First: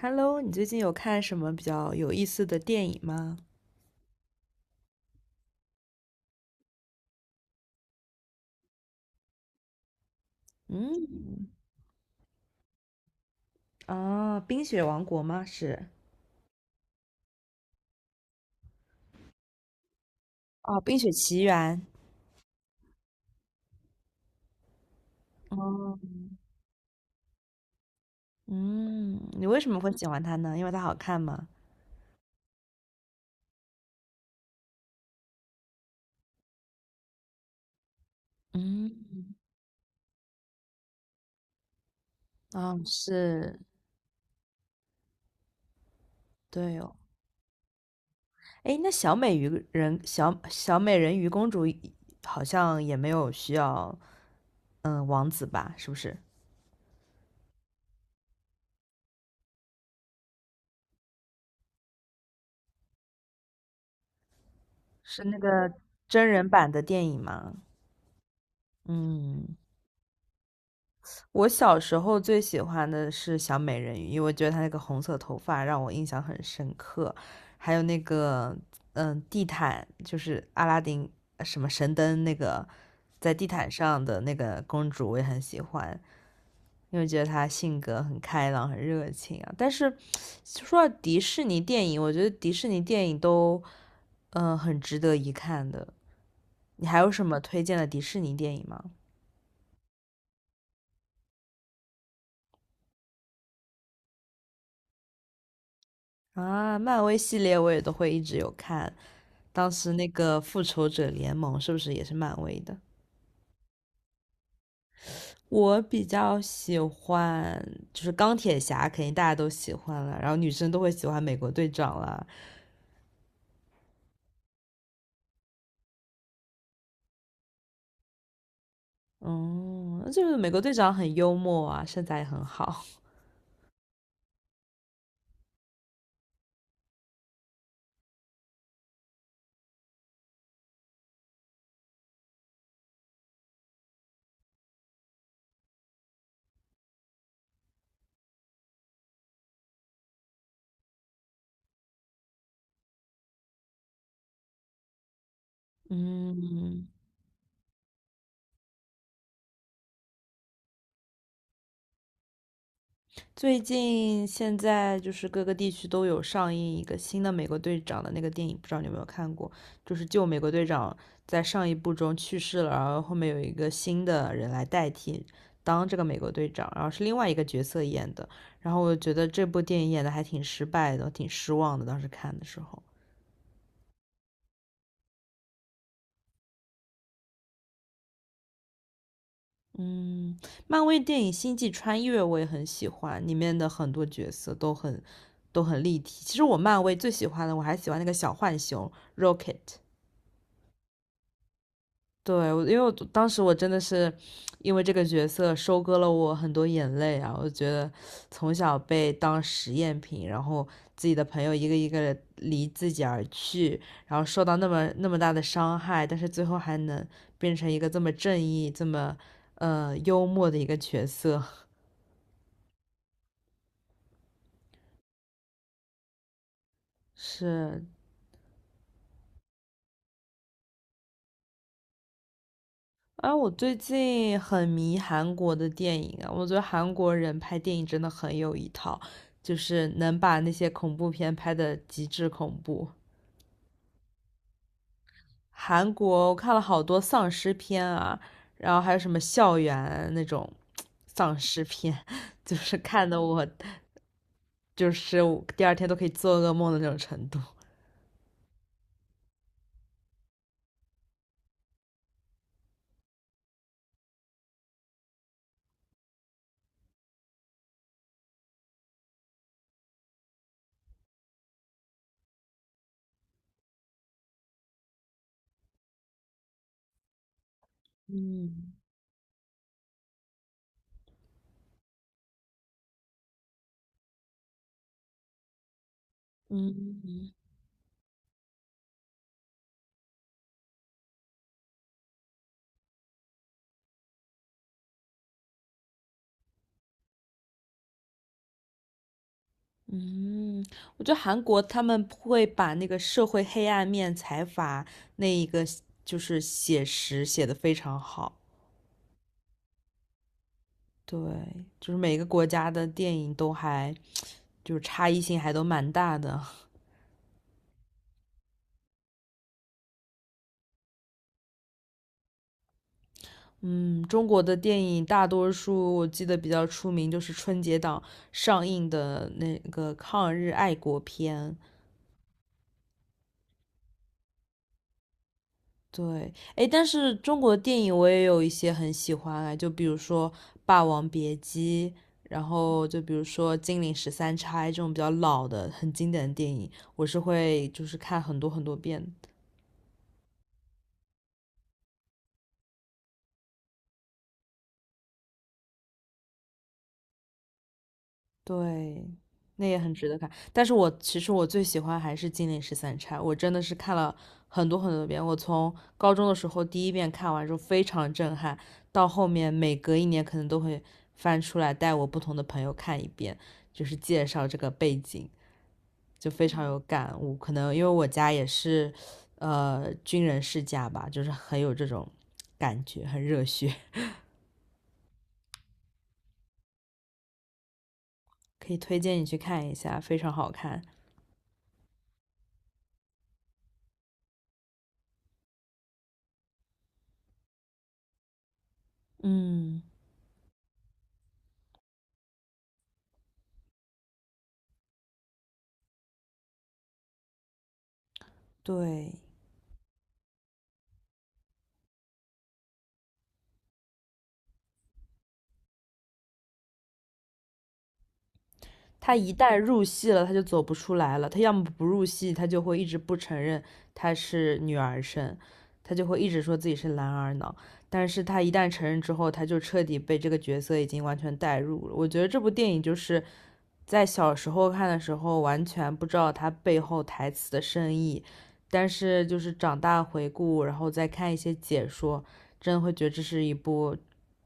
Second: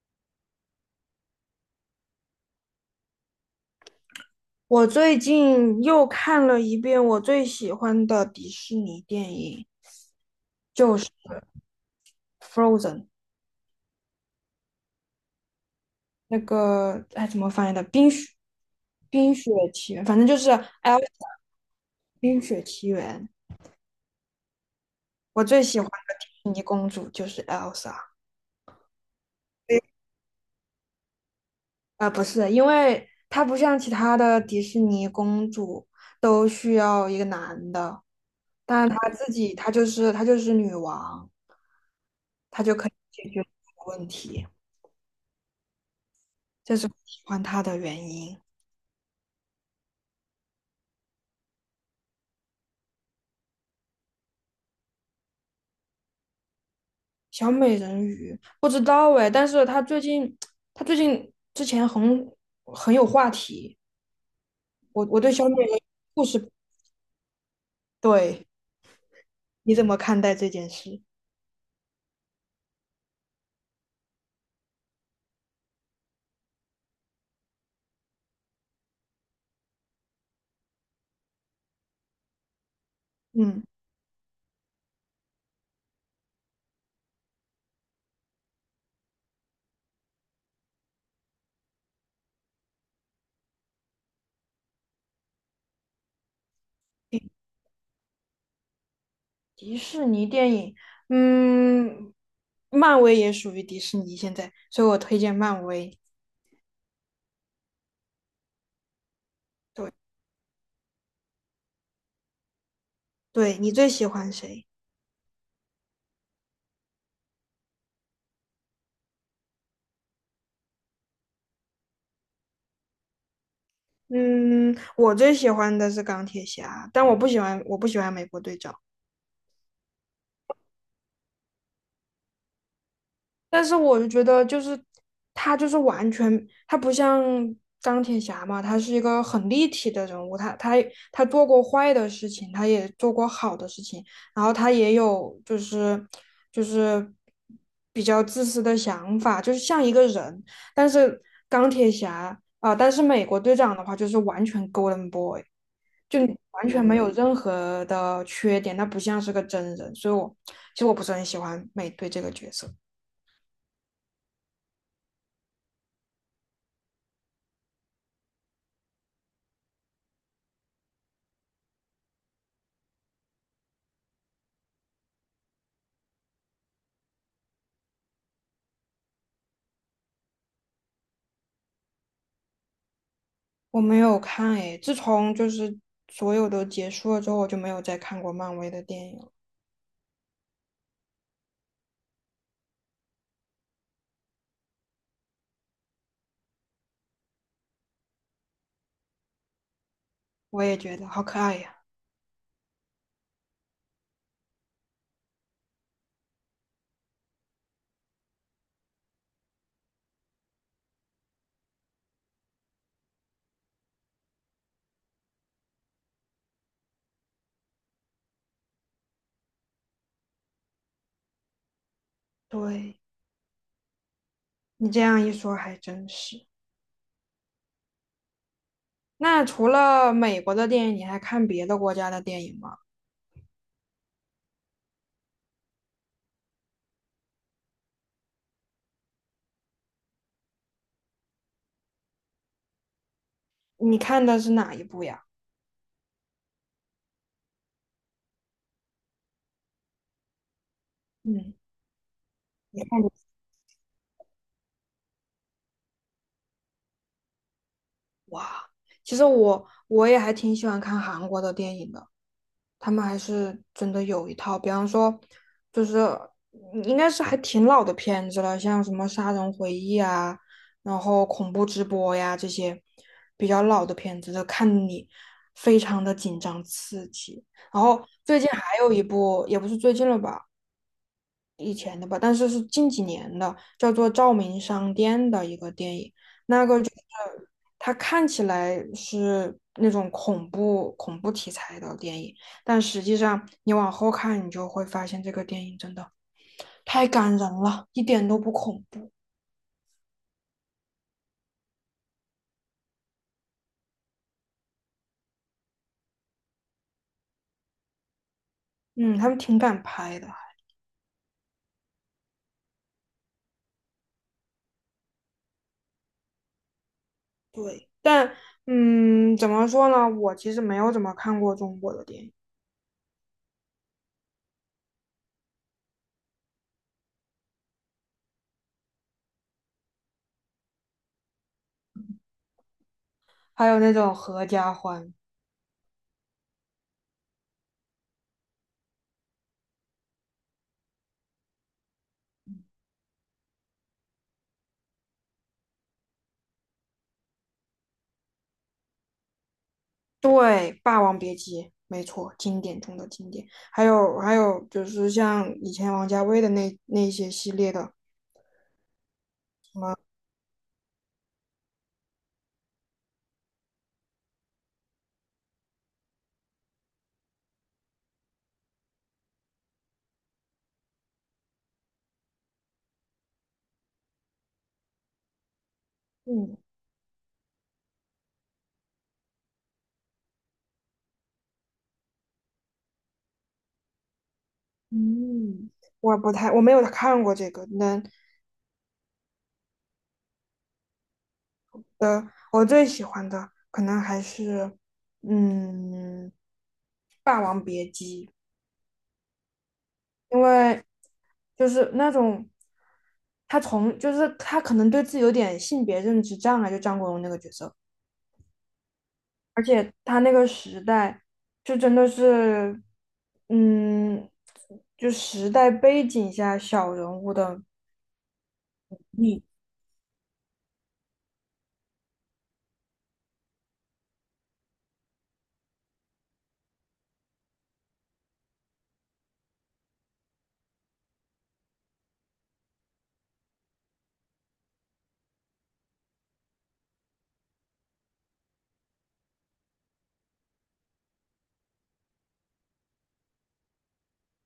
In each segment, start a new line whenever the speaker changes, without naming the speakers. Hello，你最近有看什么比较有意思的电影吗？
我最近又看了一遍我最喜欢的迪士尼电影，就是
嗯，
《Frozen》。
啊，《冰雪王国》吗？是，
那个哎怎么翻译的？冰雪奇缘，反正就是
哦，《冰
El
雪奇缘》。
冰雪奇缘。我最喜欢
哦，
的迪士尼公主就是 Elsa。啊，
嗯，你为什么会喜欢它呢？因为它好看吗？
不是，因为她不像其他的迪士尼公主都需要一个男的，但她自
嗯，
己她就是女王，她就
啊，
可以解决这
是，
个问题。这
对
是我
哦。
喜欢他的原因。
哎，那小美鱼人，小美人鱼公主好像也没有需要，嗯，王子吧？是不是？
小美人鱼不知道哎，但是他最近，他最近之前很有话题。我
是
对
那
小美
个
人鱼故
真
事，
人版的电影吗？
对，
嗯。
你怎么看待这件事？
我小时候最喜欢的是小美人鱼，因为我觉得她那个红色头发让我印象很深刻，还有那个地毯，就是阿拉丁什么神灯那个在地
嗯，
毯上的那个公主，我也很喜欢，因为觉得她性格很开朗、很热情啊。但是说到迪士尼电影，我觉得迪士尼电影都很值得一看的。你还有
迪
什么推荐的迪士尼电影吗？
迪士尼电影，嗯，漫威也属于迪士尼现在，所以我推荐漫威。
啊，漫威系列我也都会一直有看。当
对，
时那个复仇者联盟是不是也是漫威的？
对，你最喜欢谁？
我比较喜欢就是钢铁侠，肯定大家都喜欢了，然后女生都会喜欢美国队长啦。
嗯，我最喜欢的是钢铁侠，但我不喜欢美国队长。
嗯，就是美国队长很幽默啊，身材也很好。
但是我就觉得，就是他就是完全，他不像钢铁侠嘛，他是一个很立体的人物，他做过坏的事情，他也做过好的事情，然后他也有就是比较自私的想法，就是像一个人。但是钢铁侠啊、但是美国队长的话就是完全 Golden Boy,就你完全
嗯，
没有任何的缺点，那不像是个真人，所以我其实不是很喜欢美队这个角色。
最近现在就是各个地区都有上映一个新的美国队长的那个电影，不知道你有没有看过？就是旧美国队长在上一部中去世了，然后后面有一个新的人来代替当这个美国队长，然后是另外一个角色演的。然后我觉得这部电影演的还挺失败的，挺失望的。当时看的时候，
我没有看诶，自从就是所有都结束了之后，我就没有再看过漫威的电影了。
嗯，漫威电影《星际穿越》我也很喜欢，里面的很多角色都很都很立体。其实我漫威最喜欢的，我还喜欢那个小浣熊 Rocket。
我也觉得好可爱呀。
对，因为我当时我真的是因为这个角色收割了我很多眼泪啊！我觉得从小被当实验品，然后自己的朋友一个一个地离自己而去，然后受到那么大的伤害，但是最后还能变成一个这么正义、这么幽默的一个角色，
对，你这样一说还真是。
是
那除了美国的电影，你还看别的国家的电影吗？
啊，我最近很迷韩国的电影啊，我觉得韩国人拍电影真的很有一套，就是能把那些恐怖片拍的极致恐怖。
你看的是哪一部呀？
韩国我看了好多丧尸片啊，然后还有什么校园那种丧
嗯，
尸片，就是
你看
看
的
的我就是我第二天都可以做噩梦的那种程度。
哇，其实我也还挺喜欢看韩国的电影的。他们还是真的有一套，比方说，就是应该是还挺老的片子了，像什么《杀人回忆》啊，然后恐怖直播呀这些比较老的片子，看你非常的紧张刺激。然后最近
嗯
还有一部，也不是最近了吧，以前的吧，但是是近几年的，叫做《照明商店》的一个电影。
嗯。
它看起来是那种恐怖题材的电影，但实际上你往后看，你就会发现这个电影真的太感人了，一点都不恐怖。
嗯，我觉得韩国他们会把那个社会黑暗面、财阀那一个就是写实写的非常好。
嗯，他们挺敢拍的。
对，就是每个国家的电影都还就是差异性还都蛮大的。
对，但嗯，怎么说呢？我其实没有怎么看过中国的电影，
嗯，中国的电影大多数我记得比较出名就是春节档上映的那个抗日爱国片。
还有那种合家欢，
对，哎，但是中国电影我也有一些很喜欢啊，就比如说《霸王别姬》，然后就比如说《金陵十三钗》这种比较老的、很经典的电影，我是会就是看很多很多遍的。
对，《霸王别姬》，没错，经典中的经典。还有还有就是像以前王家卫的那些系列的，
对，那也很值得看。但是我其实最喜欢还是《金陵十三钗》，我真的是看了很多很多遍。我从高中的时候第一遍看完之后非常震撼，到后面每隔一年可能都会翻出来带我不同的朋友看一遍，就是介绍这个背景，就非
嗯，
常有感悟。可能因为我家也是，军人世家吧，就是很有这种感觉，很热血，
嗯，我不太，我没有看过这个。那
可以推荐你去看一下，非常好看。
呃，我最喜欢的可能还是嗯，《霸王别姬》，
嗯，
因为就是那种他从就是他可能对自己有点性别认知障碍，就张国荣那个角色，
对。
而且他那个时代就真的是嗯，就时代背景下小人物的。
他一旦入戏了，他就走不出来了。他要么不入戏，他就会一直不承认他是女儿身，他就会一直说自己是男儿脑。但是他一旦承认之后，他就彻底被这个角色已经完全带入了。我觉得这部电影就是在小时候看的时候，完全不知道它背后台词的深意，但是就是长大回顾，然后再看一些解说，真的会觉得这是一部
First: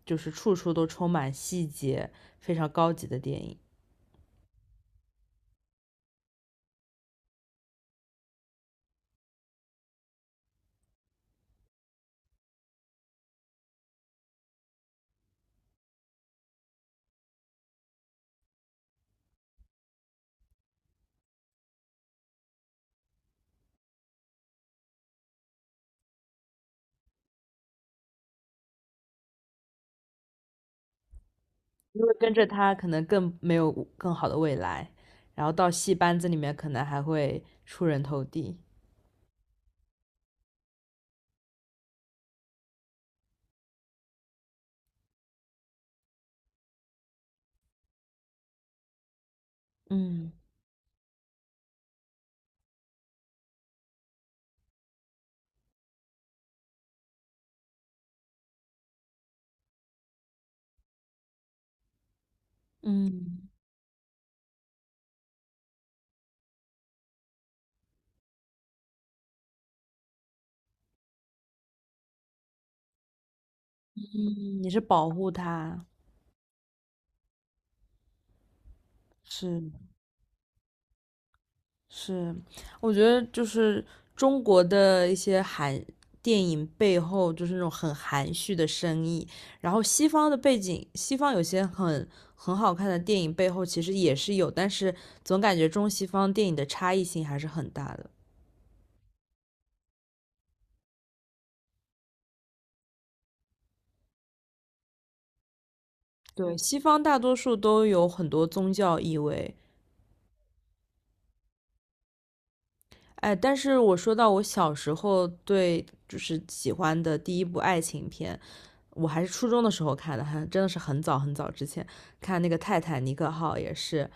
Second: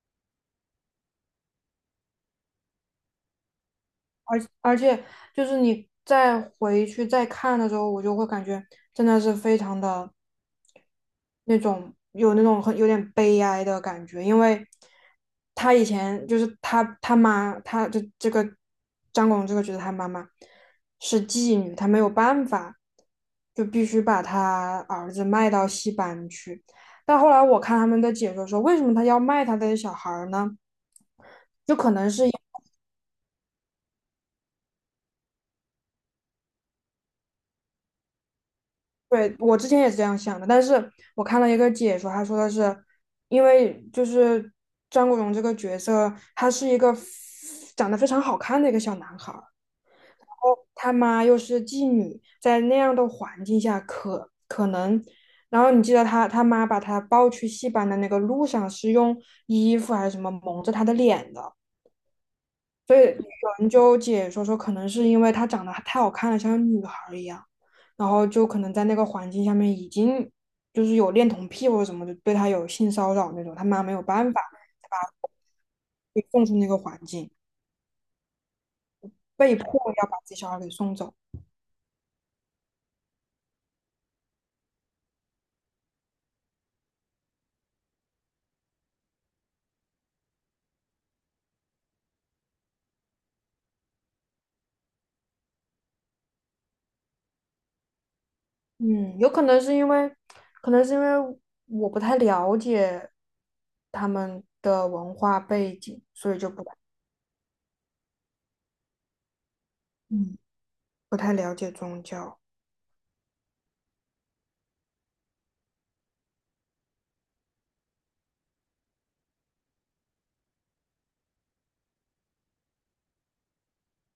就是处处都充满细节、非常高级的电影。
而且就是你再回去再看的时候，我就会感觉真的是非常的那种有那种很有点悲哀的感觉，因为他以前就是他他妈，他就这个张广这个角色他妈妈是妓女，他没有办法，就必须把他儿子卖到戏班去。但后来我看他们的解说说，为什么他要卖他的小孩儿呢？就可
因
能
为
是。
跟着他可能更没有更好的未来，然后到戏班子里面可能还会出人头地。
对，我之前也是这样想的，但是我看了一个解说，他说的是，因为就是张国荣这个角色，他是一个长得非常好看的一个小男孩儿然
嗯
后他妈又是妓女，在那样的环境下可能，然后你记得他他妈把他抱去戏班的那个路上是用衣服还是什么蒙着他的脸的，所以有
嗯，
人就解说说，可能是因为她长得太好看了，像个女孩儿一样，然后就可能在那个环境下面已经就是有恋童癖或者什么，的，对她有性骚扰那种，她妈没有办法，
嗯你是
才把
保护
她
他，
给送出那个环境，被迫
是
要把自己小孩给送走。
是，我觉得就是中国的一些含电影背后就是那种很含蓄的深意，然后西方的背景，西方有些很很好看的电影背后其实也是有，但是总感觉中西方电影的差异性还是很大的。
嗯，有可能是因为，可能是因为我不太了解他们的文化背景，所以就
对，
不太，
西方大多数都有很多宗教意味，
嗯，不太了解宗教。
哎，但是我说到我小时候对就是喜欢的第一部爱情片，我还是初中的时候看的，还真的是很早很早之前看那个《泰坦尼克号》，也是，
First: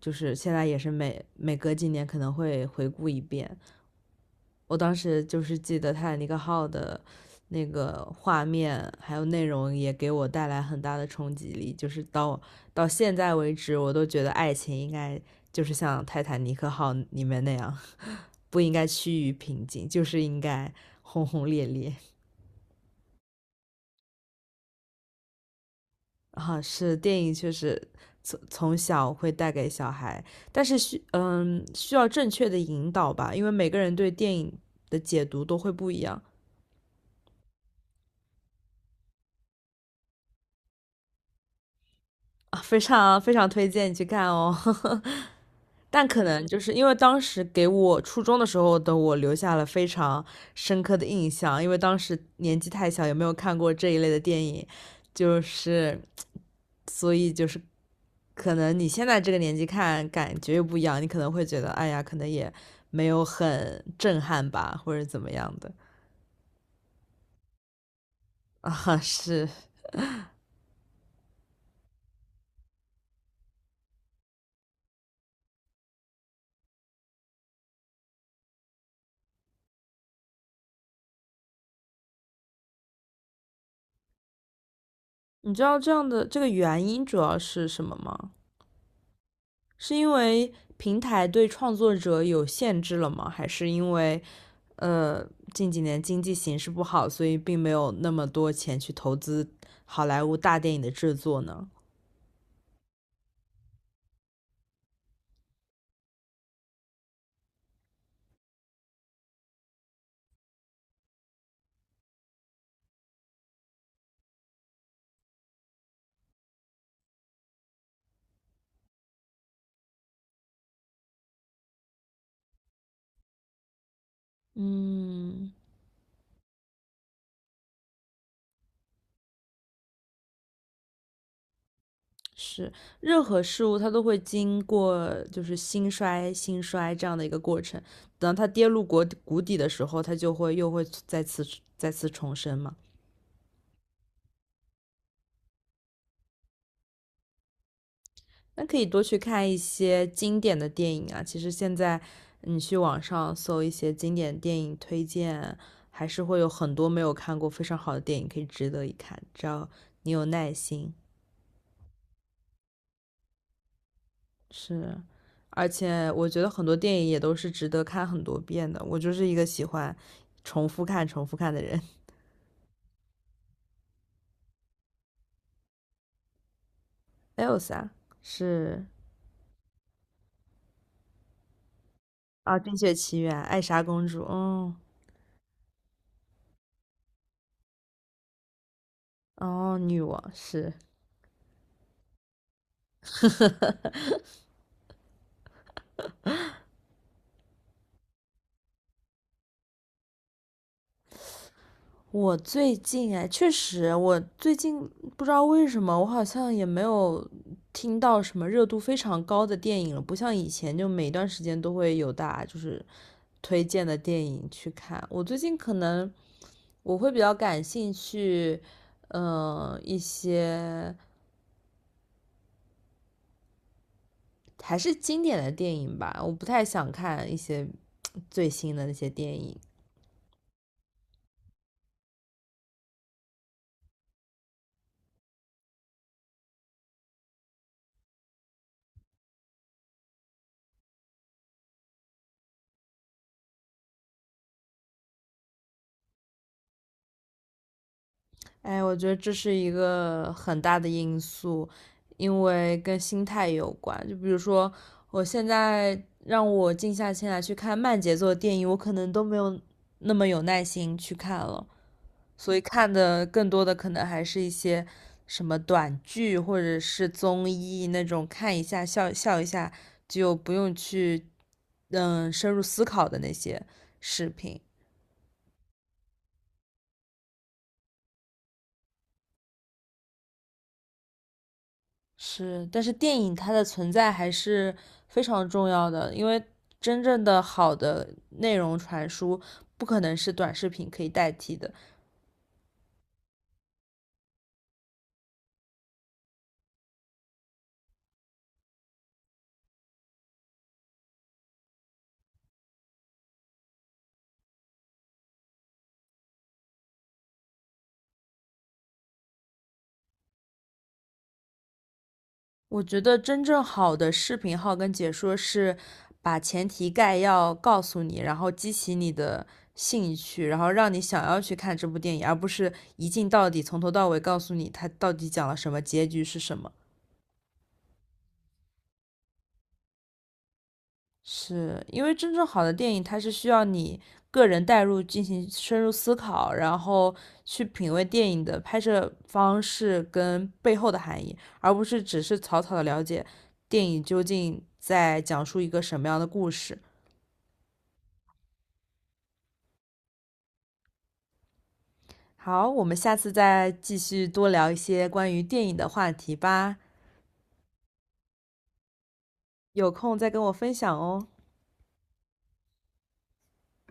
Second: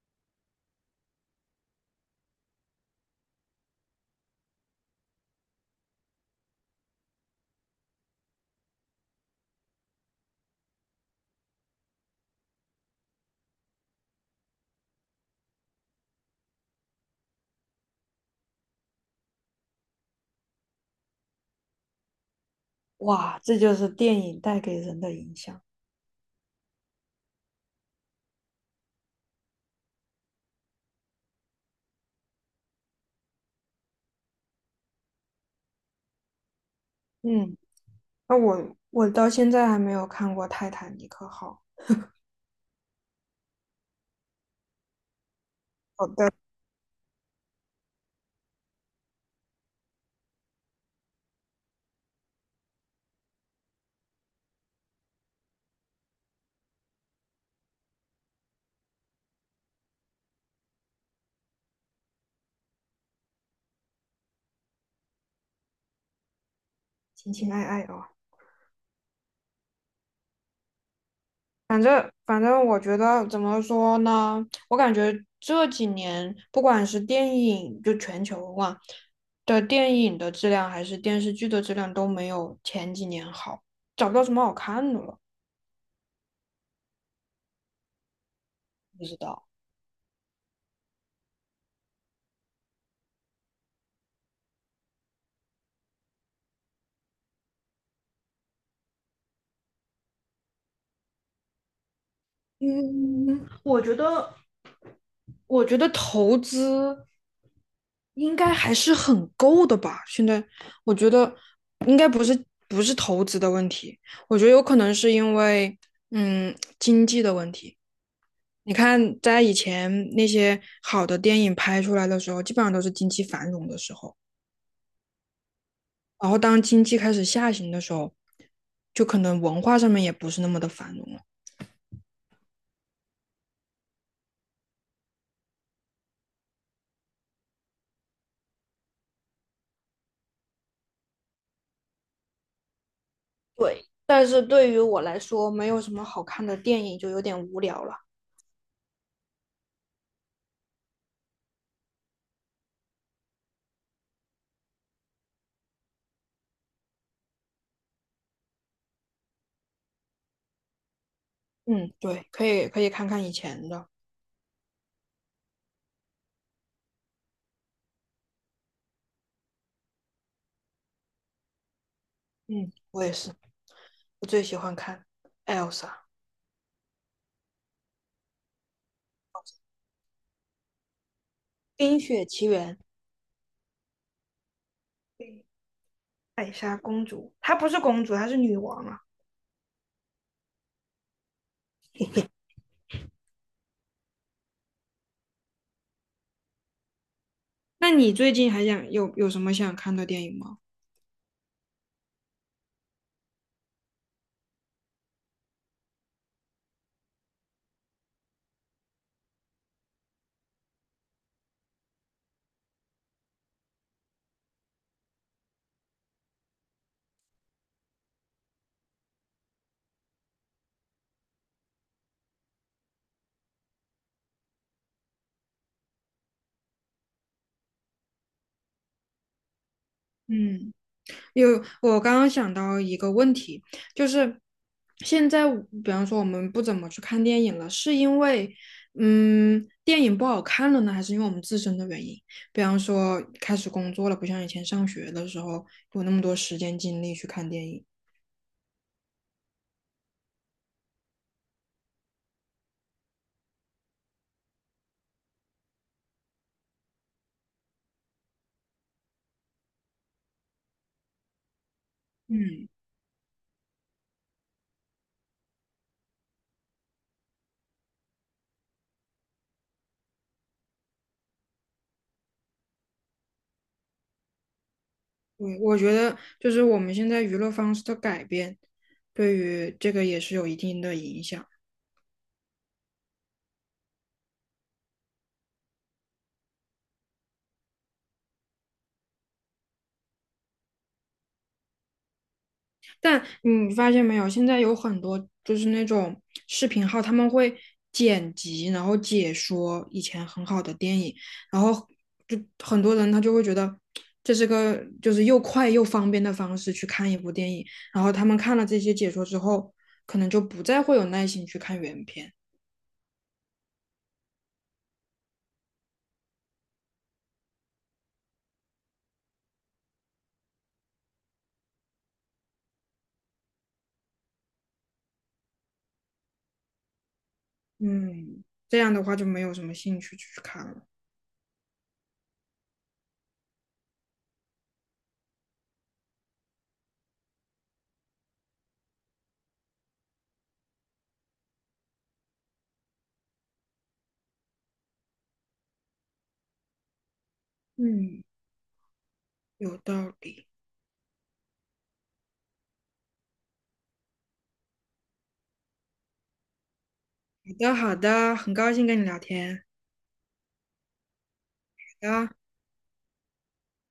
就是现在也是每隔几年可能会回顾一遍。我当时就是记得《泰坦尼克号》的那个画面还有内容也给我带来很大的冲击力，就是到现在为止，我都觉得爱情应该就是像《泰坦尼克号》里面那样，不应该趋于平静，就是应该轰轰烈烈。
哇，这就是电影带给人的影响。
啊，是电影确实从小会带给小孩，但是需要正确的引导吧，因为每个人对电影的解读都会不一样
嗯，那我到现在还没有看过《泰坦尼克号》，
啊，非常非常推荐你去看哦。但
好
可
的，
能就是因为当时给我初中的时候的我留下了非常深刻的印象，因为当时年纪太小，也没有看过这一类的电影，就是所以就是可能你现在这个年纪看感觉又不一样，你可能会觉得哎呀，可能也没有很震撼吧，或者怎么样的
情情爱爱哦。
啊？是，
反正，我觉得怎么说呢？我感觉这几年不管是电影，就全球嘛的电影的质量，还是电视剧的质量都没有前几年好，找不到什么好看的了。
你知道这样的这个原因主要是什么吗？
不知道，
是因为平台对创作者有限制了吗？还是因为？呃，近几年经济形势不好，所以并没有那么多钱去投资好莱坞大电影的制作呢。
嗯，我觉得投资应该还是很够的吧。现在我觉得应该不是投资的问题，我觉得有可能是因为经济的问题。你看，在以前那些好的电影拍出来的时候，基本上都是经济繁荣的时候，
嗯，
然后当经济开始下行的时候，就可能文化上面也不是那么的繁荣了。
是，任何事物它都会经过就是兴衰、兴衰这样的一个过程。等到它跌入国谷底的时候，它就会又会再次重生嘛。
对，但是对于我来说，没有什么好看的电影就有点无聊了。
那可以多去看一些经典的电影啊。其实现在你去网上搜一些经典电影推荐，还是会有很多没有看过非常好的电影可以值得一看，只要你有耐心。
嗯，对，可以看看以前的。
是，而且我觉得很多电影也都是值得看很多遍的。我就是一个喜欢重复看、重复看的人。
嗯，我也是，我最喜欢看 Elsa
还有啥？是
《冰雪奇
啊，
缘》
《冰雪奇缘》、《艾莎公主》，嗯，
艾莎公主，她不是公主，她是女王啊。
哦，女王是。
那你最近还想有什么想看的电影吗？
我最近哎，确实，我最近不知道为什么，我好像也没有听到什么热度非常高的电影了，不像以前就每段时间都会有大家就是推荐的电影去看。我最近可能我会比较感兴趣，一些还是经典的电影吧，我不太想看一些最新的那些电影。
嗯，有，我刚刚想到一个问题，就是现在我比方说我们不怎么去看电影了，是因为电影不好看了呢，还是因为我们自身的原因？比方说开始工作了，不像以前上学的时候有那么多时间精力去看电影。
哎，我觉得这是一个很大的因素，因为跟心态有关。就比如说，我现在让我静下心来去看慢节奏的电影，我可能都没有那么有耐心去看了，所以
嗯，
看的更多的可能还是一些什么短剧或者是综艺那种，看一下笑笑一下，就不用去深入思考的那些视频。
对，我觉得就是我们现在娱乐方式的改变，对于这个也是有一定的影响。
是，但是电影它的存在还是非常重要的，因为真正的好的内容传输不可能是短视频可以代替的。
但你发现没有，现在有很多就是那种视频号，他们会剪辑，然后解说以前很好的电影，然后就很多人他就会觉得这是个就是又快又方便的方式去看一部电影，然后他们看了这些解说之后，可能就不再会有耐心去看原片。
我觉得真正好的视频号跟解说是把前提概要告诉你，然后激起你的兴趣，然后让你想要去看这部电影，而不是一镜到底，从头到尾告诉你它到底讲了什么，结局是什么。
嗯，这样的话就没有什么兴趣去看了。
是因为真正好的电影，它是需要你个人带入进行深入思考，然后去品味电影的拍摄方式跟背后的含义，而不是只是草草的了解电影究竟在讲述一个什么样的故事。
嗯，有道理。
好，我们下次再继续多聊一些关于电影的话题吧，
好的，好的，很高兴跟你聊天。
有空再跟我分享哦。
好的。